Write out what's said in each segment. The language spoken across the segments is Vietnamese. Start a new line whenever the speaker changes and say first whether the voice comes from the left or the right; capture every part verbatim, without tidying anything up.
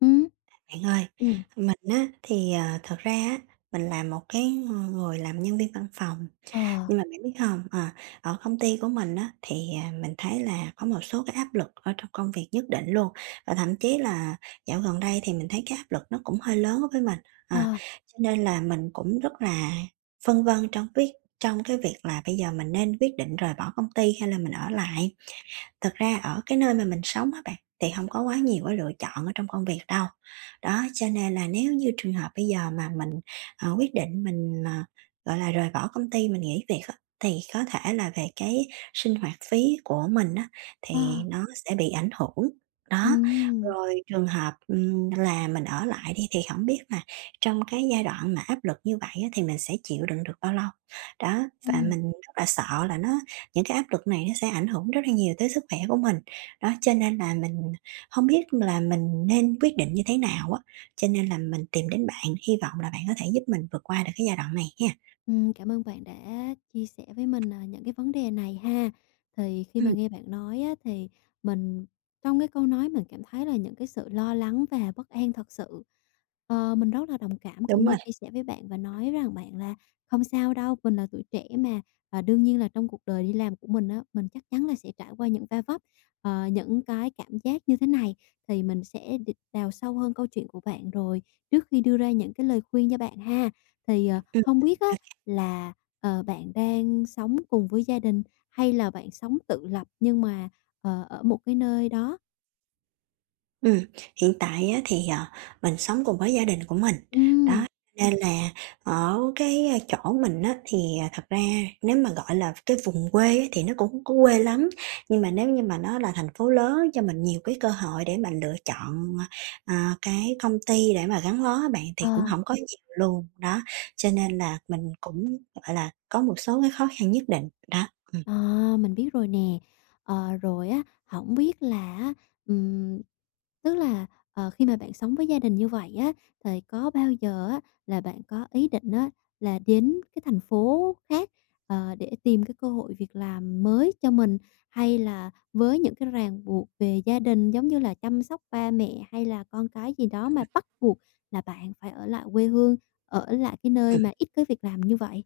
left: Ừ,
right: Bạn ơi,
left: Ừ,
right: mình á thì, ờ, thật ra á, mình là một cái người làm nhân viên văn phòng,
left: ờ,
right: nhưng mà bạn biết không? Ờ, Ở công ty của mình á thì, à, mình thấy là có một số cái áp lực ở trong công việc nhất định luôn, và thậm chí là dạo gần đây thì mình thấy cái áp lực nó cũng hơi lớn đối với mình, à,
left: ờ,
right: cho nên là mình cũng rất là phân vân trong biết trong cái việc là bây giờ mình nên quyết định rời bỏ công ty hay là mình ở lại. Thực ra ở cái nơi mà mình sống á bạn, thì không có quá nhiều cái lựa chọn ở trong công việc đâu. Đó, cho nên là nếu như trường hợp bây giờ mà mình, ờ, quyết định mình, ờ, gọi là, rời bỏ công ty, mình nghỉ việc á, thì có thể là về cái sinh hoạt phí của mình á, thì
left: ờ,
right: nó sẽ bị ảnh hưởng. Đó,
left: Ừ,
right: rồi trường hợp, ừm, là mình ở lại đi, thì không biết là trong cái giai đoạn mà áp lực như vậy á, thì mình sẽ chịu đựng được bao lâu. Đó,
left: Ừ.
right: và mình rất là sợ là nó những cái áp lực này nó sẽ ảnh hưởng rất là nhiều tới sức khỏe của mình. Đó, cho nên là mình không biết là mình nên quyết định như thế nào á, cho nên là mình tìm đến bạn, hy vọng là bạn có thể giúp mình vượt qua được cái giai đoạn này ha.
left: Ừm, cảm ơn bạn đã chia sẻ với mình, à, những cái vấn đề này ha. Thì khi mà
right: Ừm,
left: nghe bạn nói á, thì mình trong cái câu nói mình cảm thấy là những cái sự lo lắng và bất an thật sự. Ờ, mình rất là đồng cảm
right: đúng
left: cũng
right: rồi,
left: như chia sẻ với bạn và nói rằng bạn là "Không sao đâu, mình là tuổi trẻ mà, và đương nhiên là trong cuộc đời đi làm của mình á, mình chắc chắn là sẽ trải qua những va vấp, ờ, những cái cảm giác như thế này." Thì mình sẽ đ đào sâu hơn câu chuyện của bạn rồi trước khi đưa ra những cái lời khuyên cho bạn ha. Thì, ờ,
right: ừm.
left: hông biết á là, ờ, bạn đang sống cùng với gia đình hay là bạn sống tự lập nhưng mà, ờ, ở một cái nơi đó?
right: Ừm, hiện tại á thì, ờ, mình sống cùng với gia đình của mình, đó,
left: Ừm.
right: nên là ở cái, a, chỗ mình á thì, à, thật ra nếu mà, gọi là, cái vùng quê á thì nó cũng hông có quê lắm, nhưng mà nếu như mà nó là thành phố lớn cho mình nhiều cái cơ hội để mình lựa chọn, ờ, ờ, cái công ty để mà gắn bó á bạn, thì cũng
left: Ờ.
right: không có nhiều luôn, đó, cho nên là mình cũng, gọi là, có một số cái khó khăn nhất định, đó, ừm.
left: À, mình biết rồi nè. Ờ, rồi á, hổng biết là á, ừm, tức là, ờ, khi mà bạn sống với gia đình như vậy á, thì có bao giờ á là bạn có ý định á là đến cái thành phố khác, ờ, để tìm cái cơ hội việc làm mới cho mình? Hay là với những cái ràng buộc về gia đình giống như là chăm sóc ba mẹ hay là con cái gì đó mà bắt buộc là bạn phải ở lại quê hương, ở lại cái nơi mà ít cái việc làm như vậy?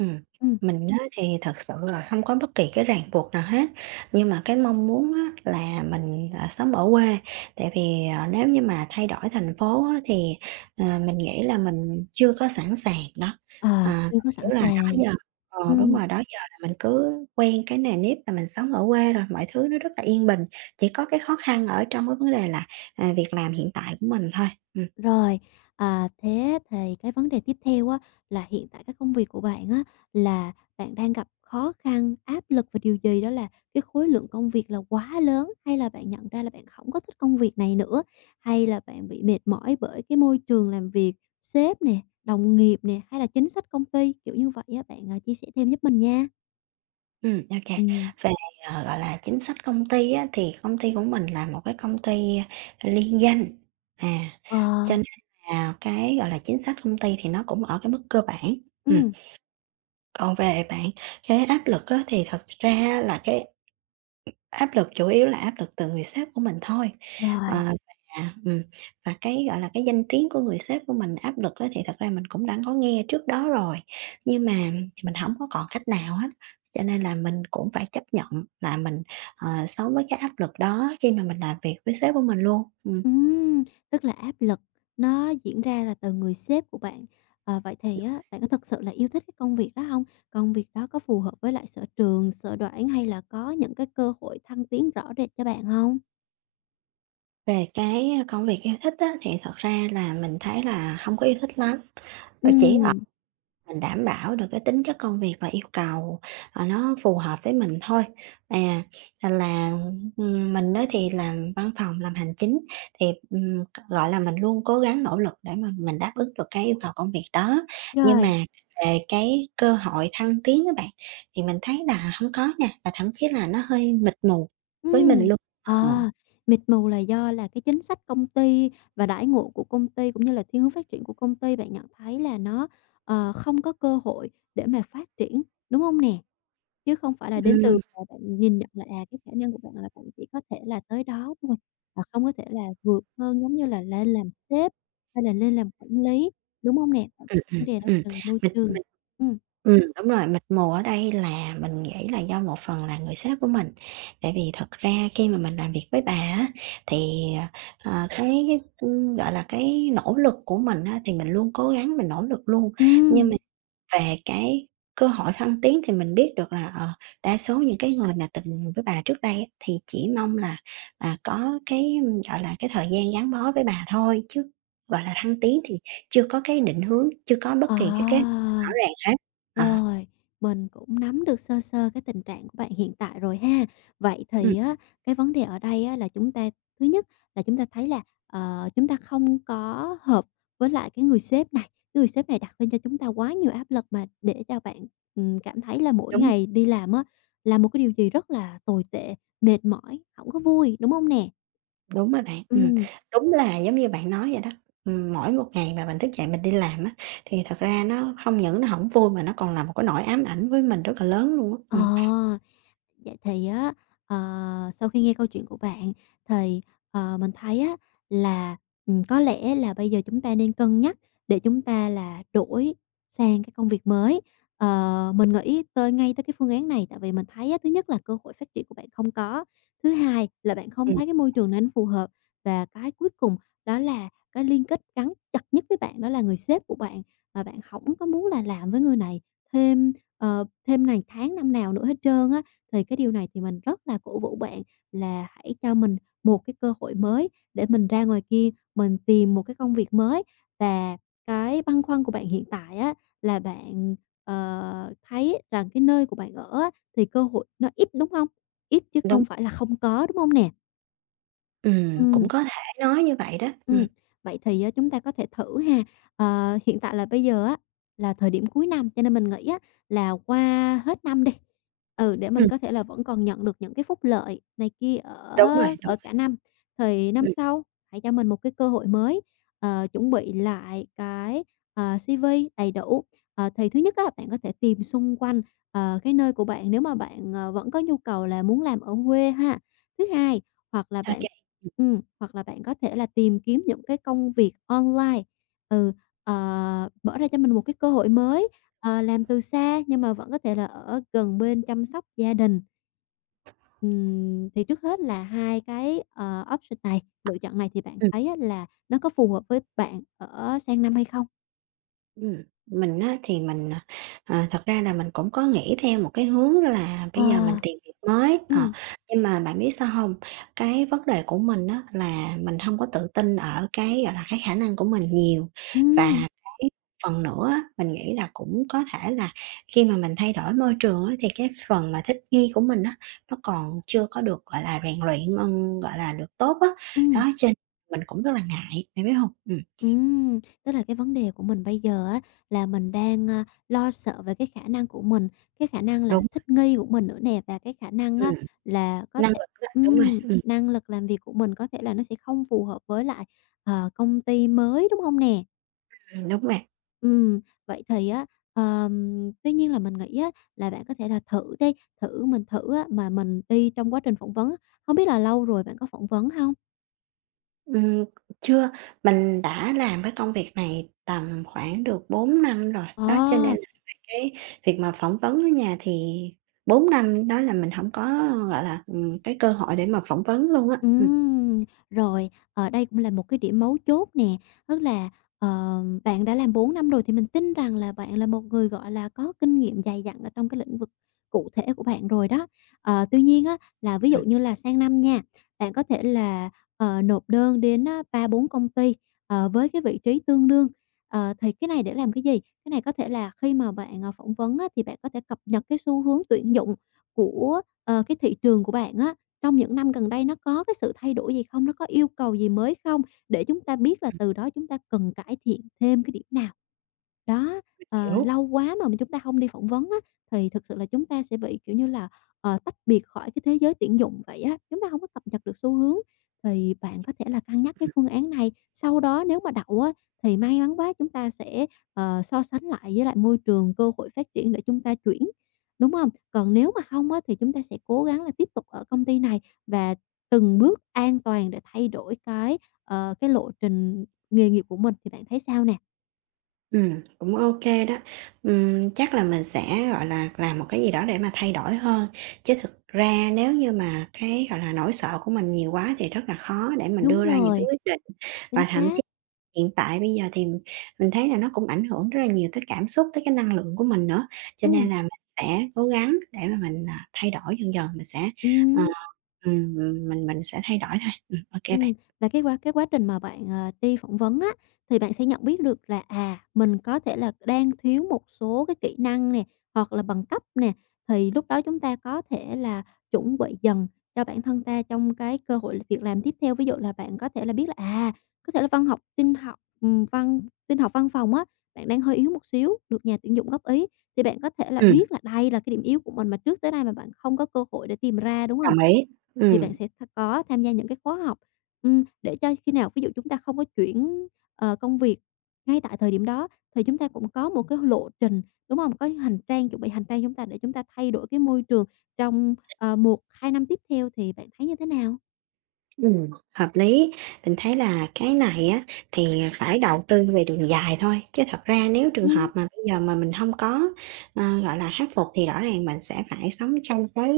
right: Ừm,
left: Ừm.
right: mình á thì thật sự là không có bất kỳ cái ràng buộc nào hết, nhưng mà cái mong muốn á là mình, à, sống ở quê, tại vì, ờ, nếu như mà thay đổi thành phố á thì, ờ, mình nghĩ là mình chưa có sẵn sàng đó.
left: Ờ,
right: À,
left: chưa có sẵn
right: kiểu là, đó
left: sàng.
right: giờ ờ, đúng
left: Ừm,
right: rồi, đó giờ là mình cứ quen cái nề nếp là mình sống ở quê rồi, mọi thứ nó rất là yên bình, chỉ có cái khó khăn ở trong cái vấn đề là, à, việc làm hiện tại của mình thôi. Ừm.
left: Rồi, à, thế thì cái vấn đề tiếp theo á, là hiện tại cái công việc của bạn á, là bạn đang gặp khó khăn, áp lực về điều gì? Đó là cái khối lượng công việc là quá lớn, hay là bạn nhận ra là bạn không có thích công việc này nữa? Hay là bạn bị mệt mỏi bởi cái môi trường làm việc, sếp nè, đồng nghiệp nè, hay là chính sách công ty? Kiểu như vậy á, bạn, à, chia sẻ thêm giúp mình nha.
right: Ừm, ok.
left: Ừm.
right: Về, ờ, gọi là, chính sách công ty á, thì công ty của mình là một cái công ty, a, liên doanh, à,
left: Ờ.
right: cho nên là cái, gọi là, chính sách công ty thì nó cũng ở cái mức cơ bản. Ừm,
left: Ừm.
right: còn về bạn cái áp lực á, thì thật ra là cái áp lực chủ yếu là áp lực từ người sếp của mình thôi, ờ,
left: Rồi.
right: và, ừm, và cái, gọi là, cái danh tiếng của người sếp của mình, áp lực đó thì thật ra mình cũng đã có nghe trước đó rồi, nhưng mà mình hổng có còn cách nào hết, cho nên là mình cũng phải chấp nhận là mình, ờ, sống với cái áp lực đó khi mà mình làm việc với sếp của mình luôn. Ừm,
left: Ừm, Tức là áp lực nó diễn ra là từ người sếp của bạn. Ờ, vậy thì á, bạn có thực sự là yêu thích cái công việc đó không? Công việc đó có phù hợp với lại sở trường, sở đoản hay là có những cái cơ hội thăng tiến rõ rệt cho bạn không?
right: về cái công việc yêu thích á thì thật ra là mình thấy là hông có yêu thích lắm, rồi chỉ ở
left: Ừm,
right: mình đảm bảo được cái tính chất công việc và yêu cầu, ờ, nó phù hợp với mình thôi. À, à, là, ừm, mình á thì làm văn phòng, làm hành chính thì, ừm, gọi là, mình luôn cố gắng nỗ lực để mà mình đáp ứng được cái yêu cầu công việc đó. Nhưng mà
left: rồi,
right: về cái cơ hội thăng tiến các bạn, thì mình thấy là không có nha, và thậm chí là nó hơi mịt mù với mình
left: ừm,
right: luôn. Ờ,
left: à, mịt mù là do là cái chính sách công ty và đãi ngộ của công ty, cũng như là thiên hướng phát triển của công ty bạn nhận thấy là nó, ờ, không có cơ hội để mà phát triển, đúng không nè? Chứ không phải là đến từ
right: ừm.
left: là bạn nhìn nhận là, à, cái khả năng của bạn là bạn chỉ có thể là tới đó thôi, và không có thể là vượt hơn, giống như là lên làm sếp hay là lên làm quản lý, đúng hông nè?
right: Ừm, ừm,
left: Vấn đề đó thường là môi
right: mình
left: trường.
right: mình
left: Ừm.
right: ừm, Đúng rồi, mịt mù ở đây là mình nghĩ là do một phần là người sếp của mình, tại vì thật ra khi mà mình làm việc với bà á, thì, ờ, ờ, cái, ưm, gọi là, cái nỗ lực của mình á, thì mình luôn cố gắng mình nỗ lực luôn, nhưng
left: Ừm.
right: về cái cơ hội thăng tiến thì mình biết được là, ờ, đa số những cái người mà từng với bà trước đây á, thì chỉ mong là, à, có cái, ưm, gọi là, cái thời gian gắn bó với bà thôi, chứ, gọi là, thăng tiến thì chưa có cái định hướng, chưa có bất
left: Ờ.
right: kỳ cái kế hoạch nào rõ ràng hết. À,
left: Rồi, mình cũng nắm được sơ sơ cái tình trạng của bạn hiện tại rồi ha. Vậy
right: ừm,
left: thì á, cái vấn đề ở đây á, là chúng ta thứ nhất là chúng ta thấy là, ờ, chúng ta không có hợp với lại cái người sếp này, cái người sếp này đặt lên cho chúng ta quá nhiều áp lực mà để cho bạn, ừm, cảm thấy là mỗi
right: Đúng rồi,
left: ngày đi làm á, là một cái điều gì rất là tồi tệ, mệt mỏi, không có vui, đúng không nè?
right: đúng rồi bạn, ừm.
left: Ừm.
right: Đúng là giống như bạn nói vậy đó, ừm, mỗi một ngày mà mình thức dậy mình đi làm á, thì thật ra nó không những nó không vui mà nó còn là một cái nỗi ám ảnh với mình rất là lớn luôn á.
left: Ờ,
right: Ừm,
left: Vậy thì á, ờ, sau khi nghe câu chuyện của bạn thì, ờ, mình thấy á là, ừm, có lẽ là bây giờ chúng ta nên cân nhắc để chúng ta là đổi sang cái công việc mới. Ờ, mình nghĩ tới ngay tới cái phương án này tại vì mình thấy á, thứ nhất là cơ hội phát triển của bạn không có, thứ hai là bạn không
right: ừm,
left: thấy cái môi trường này nó phù hợp, và cái cuối cùng đó là cái liên kết gắn chặt nhất với bạn đó là người sếp của bạn, và bạn không có muốn là làm với người này thêm ờ, thêm này tháng năm nào nữa hết trơn á. Thì cái điều này thì mình rất là cổ vũ bạn là hãy cho mình một cái cơ hội mới để mình ra ngoài kia mình tìm một cái công việc mới. Và cái băn khoăn của bạn hiện tại á là bạn, ờ, thấy rằng cái nơi của bạn ở á thì cơ hội nó ít, đúng không? Ít chứ
right: đúng.
left: không phải là không có, đúng không nè?
right: Ừm, cũng
left: Ừm.
right: có thể nói như vậy đó. Ừm,
left: Ừm, Vậy thì á chúng ta có thể thử ha. Ờ, hiện tại là bây giờ á, là thời điểm cuối năm, cho nên mình nghĩ á là qua hết năm đi, ừ, để mình
right: ừm,
left: có thể là vẫn còn nhận được những cái phúc lợi này kia
right: đúng rồi,
left: ở
right: đúng,
left: ở cả năm, thì năm
right: ừm,
left: sau hãy cho mình một cái cơ hội mới, ờ, chuẩn bị lại cái, ờ, xi vi đầy đủ. Ờ, thì thứ nhất á, bạn có thể tìm xung quanh, ờ, cái nơi của bạn nếu mà bạn, ờ, vẫn có nhu cầu là muốn làm ở quê ha. Thứ hai, hoặc là
right: ô
left: bạn
right: kê.
left: ừm, hoặc là bạn có thể là tìm kiếm những cái công việc online, ừ, ờ, mở ra cho mình một cái cơ hội mới, ờ, làm từ xa nhưng mà vẫn có thể là ở gần bên chăm sóc gia đình. Ừm, thì trước hết là hai cái, ờ, option này, lựa chọn này thì bạn
right: Ừm.
left: thấy á là nó có phù hợp với bạn ở sang năm hay không?
right: Ừm, mình á thì mình, à, à, thật ra là mình cũng có nghĩ theo một cái hướng là
left: Ờ.
right: bây giờ mình tìm việc mới, ờ,
left: Ừm.
right: nhưng mà bạn biết sao không? Cái vấn đề của mình á là mình không có tự tin ở cái, gọi là, cái khả năng của mình nhiều và
left: Ừm.
right: cái phần nữa á, mình nghĩ là cũng có thể là khi mà mình thay đổi môi trường á thì cái phần mà thích nghi của mình á, nó còn chưa có được, gọi là, rèn luyện, ừm, gọi là, được tốt á.
left: Ừm.
right: Đó, cho nên mình cũng rất là ngại, bạn biết không? Ừm,
left: Ừm, tức là cái vấn đề của mình bây giờ á là mình đang, a, lo sợ về cái khả năng của mình, cái khả năng là
right: đúng,
left: thích nghi của mình nữa nè, và cái khả năng á
right: ừm,
left: là có
right: năng
left: thể
right: lực á, đúng
left: ừm,
right: rồi.
left: năng lực làm việc của mình có thể là nó sẽ không phù hợp với lại, ờ, công ty mới, đúng không nè?
right: Đúng vậy.
left: Ừm, Vậy thì á, ờm, tuy nhiên là mình nghĩ á là bạn có thể là thử đi, thử mình thử á mà mình đi trong quá trình phỏng vấn á, hông biết là lâu rồi bạn có phỏng vấn không?
right: Ừm, chưa, mình đã làm cái công việc này tầm khoảng được bốn năm rồi, đó, cho nên
left: Ờ.
right: là cái việc mà phỏng vấn ở nhà thì bốn năm đó là mình hổng có, gọi là, ừm, cái cơ hội để mà phỏng vấn luôn á. Ừm,
left: Ừm, Rồi, ở đây cũng là một cái điểm mấu chốt nè, tức là, ờ, bạn đã làm bốn năm rồi thì mình tin rằng là bạn là một người, gọi là, có kinh nghiệm dày dặn ở trong cái lĩnh vực cụ thể của bạn rồi đó. Ờ, tuy nhiên á, là ví dụ như là sang năm nha, bạn có thể là, ờ, nộp đơn đến á ba bốn công ty, ờ, với cái vị trí tương đương. Ờ, thì cái này để làm cái gì? Cái này có thể là khi mà bạn, ờ, phỏng vấn á, thì bạn có thể cập nhật cái xu hướng tuyển dụng của, ờ, cái thị trường của bạn á. Trong những năm gần đây nó có cái sự thay đổi gì không? Nó có yêu cầu gì mới không? Để chúng ta biết là từ đó chúng ta cần cải thiện thêm cái điểm nào. Đó, ờ,
right: hiểu,
left: lâu quá mà mà chúng ta không đi phỏng vấn á, thì thực sự là chúng ta sẽ bị, kiểu như là, ờ, tách biệt khỏi cái thế giới tuyển dụng vậy á, chúng ta không có cập nhật được xu hướng. Thì bạn có thể là cân nhắc cái phương án này, sau đó nếu mà đậu á, thì may mắn quá chúng ta sẽ, ờ, so sánh lại với lại môi trường, cơ hội phát triển để chúng ta chuyển, đúng không? Còn nếu mà không á, thì chúng ta sẽ cố gắng là tiếp tục ở công ty này và từng bước an toàn để thay đổi cái, ờ, cái lộ trình nghề nghiệp của mình, thì bạn thấy sao nè?
right: ừm, cũng ô kê đó. Ừm, chắc là mình sẽ, gọi là, làm một cái gì đó để mà thay đổi hơn, chứ thực ra nếu như mà cái, gọi là, nỗi sợ của mình nhiều quá thì rất là khó để mình
left: Đúng
right: đưa ra những cái
left: rồi.
right: quyết định.
left: Chính
right: Và thậm
left: xác.
right: Hiện tại bây giờ thì mình thấy là nó cũng ảnh hưởng rất là nhiều tới cảm xúc, tới cái năng lượng của mình nữa, cho
left: Ừm.
right: nên là mình sẽ cố gắng để mà mình, à, thay đổi dần dần, mình sẽ, ờ,
left: Ừm.
right: ừm, mình mình sẽ thay đổi thôi. Ừm, ô kê
left: Ừm.
right: bạn.
left: Và cái quá cái quá trình mà bạn, ờ, đi phỏng vấn á, thì bạn sẽ nhận biết được là, à, mình có thể là đang thiếu một số cái kỹ năng nè, hoặc là bằng cấp nè, thì lúc đó chúng ta có thể là chuẩn bị dần cho bản thân ta trong cái cơ hội việc làm tiếp theo. Ví dụ là bạn có thể là biết là, à, có thể là văn học tin học, ừm, văn tin học văn phòng á, bạn đang hơi yếu một xíu, được nhà tuyển dụng góp ý, thì bạn có thể là
right: Ừm,
left: biết là đây là cái điểm yếu của mình mà trước tới nay mà bạn không có cơ hội để tìm ra, đúng hông?
right: đồng ý.
left: Thì
right: Ừm.
left: bạn sẽ th có tham gia những cái khóa học, ừm, để cho khi nào ví dụ chúng ta không có chuyển, ờ, công việc ngay tại thời điểm đó, thì chúng ta cũng có một cái lộ trình, đúng không? Có hành trang, chuẩn bị hành trang chúng ta để chúng ta thay đổi cái môi trường trong, ờ, một hai năm tiếp theo thì bạn thấy như thế nào?
right: Ừm, hợp lý. Mình thấy là cái này á, thì phải đầu tư về đường dài thôi, chứ thật ra nếu trường hợp
left: Ừm,
right: mà bây giờ mà mình không có, ờ, gọi là, khắc phục thì rõ ràng mình sẽ phải sống trong cái,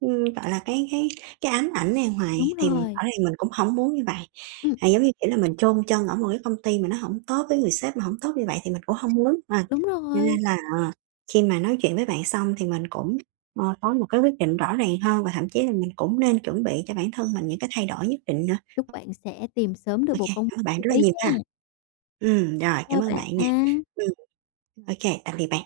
right: ưm, gọi là, cái cái cái ám ảnh này
left: đúng
right: hoài, thì rõ
left: rồi,
right: ràng mình cũng không muốn như vậy.
left: ừm,
right: À, giống như, kiểu là, mình chôn chân ở một cái công ty mà nó không tốt, với người sếp mà không tốt như vậy thì mình cũng không muốn, à,
left: đúng
right: cho nên
left: rồi.
right: là, ờ, khi mà nói chuyện với bạn xong thì mình cũng Ờ, có một cái quyết định rõ ràng hơn và thậm chí là mình cũng nên chuẩn bị cho bản thân mình những cái thay đổi nhất định nữa.
left: Chúc bạn sẽ tìm sớm được
right: OK,
left: một
right: kê,
left: công
right: cảm ơn bạn
left: việc
right: rất
left: như
right: là
left: ý
right: nhiều ha.
left: nha.
right: Ừ, rồi, cảm
left: Chào
right: ơn
left: bạn.
right: bạn nè. Ừm, ô tạm biệt bạn.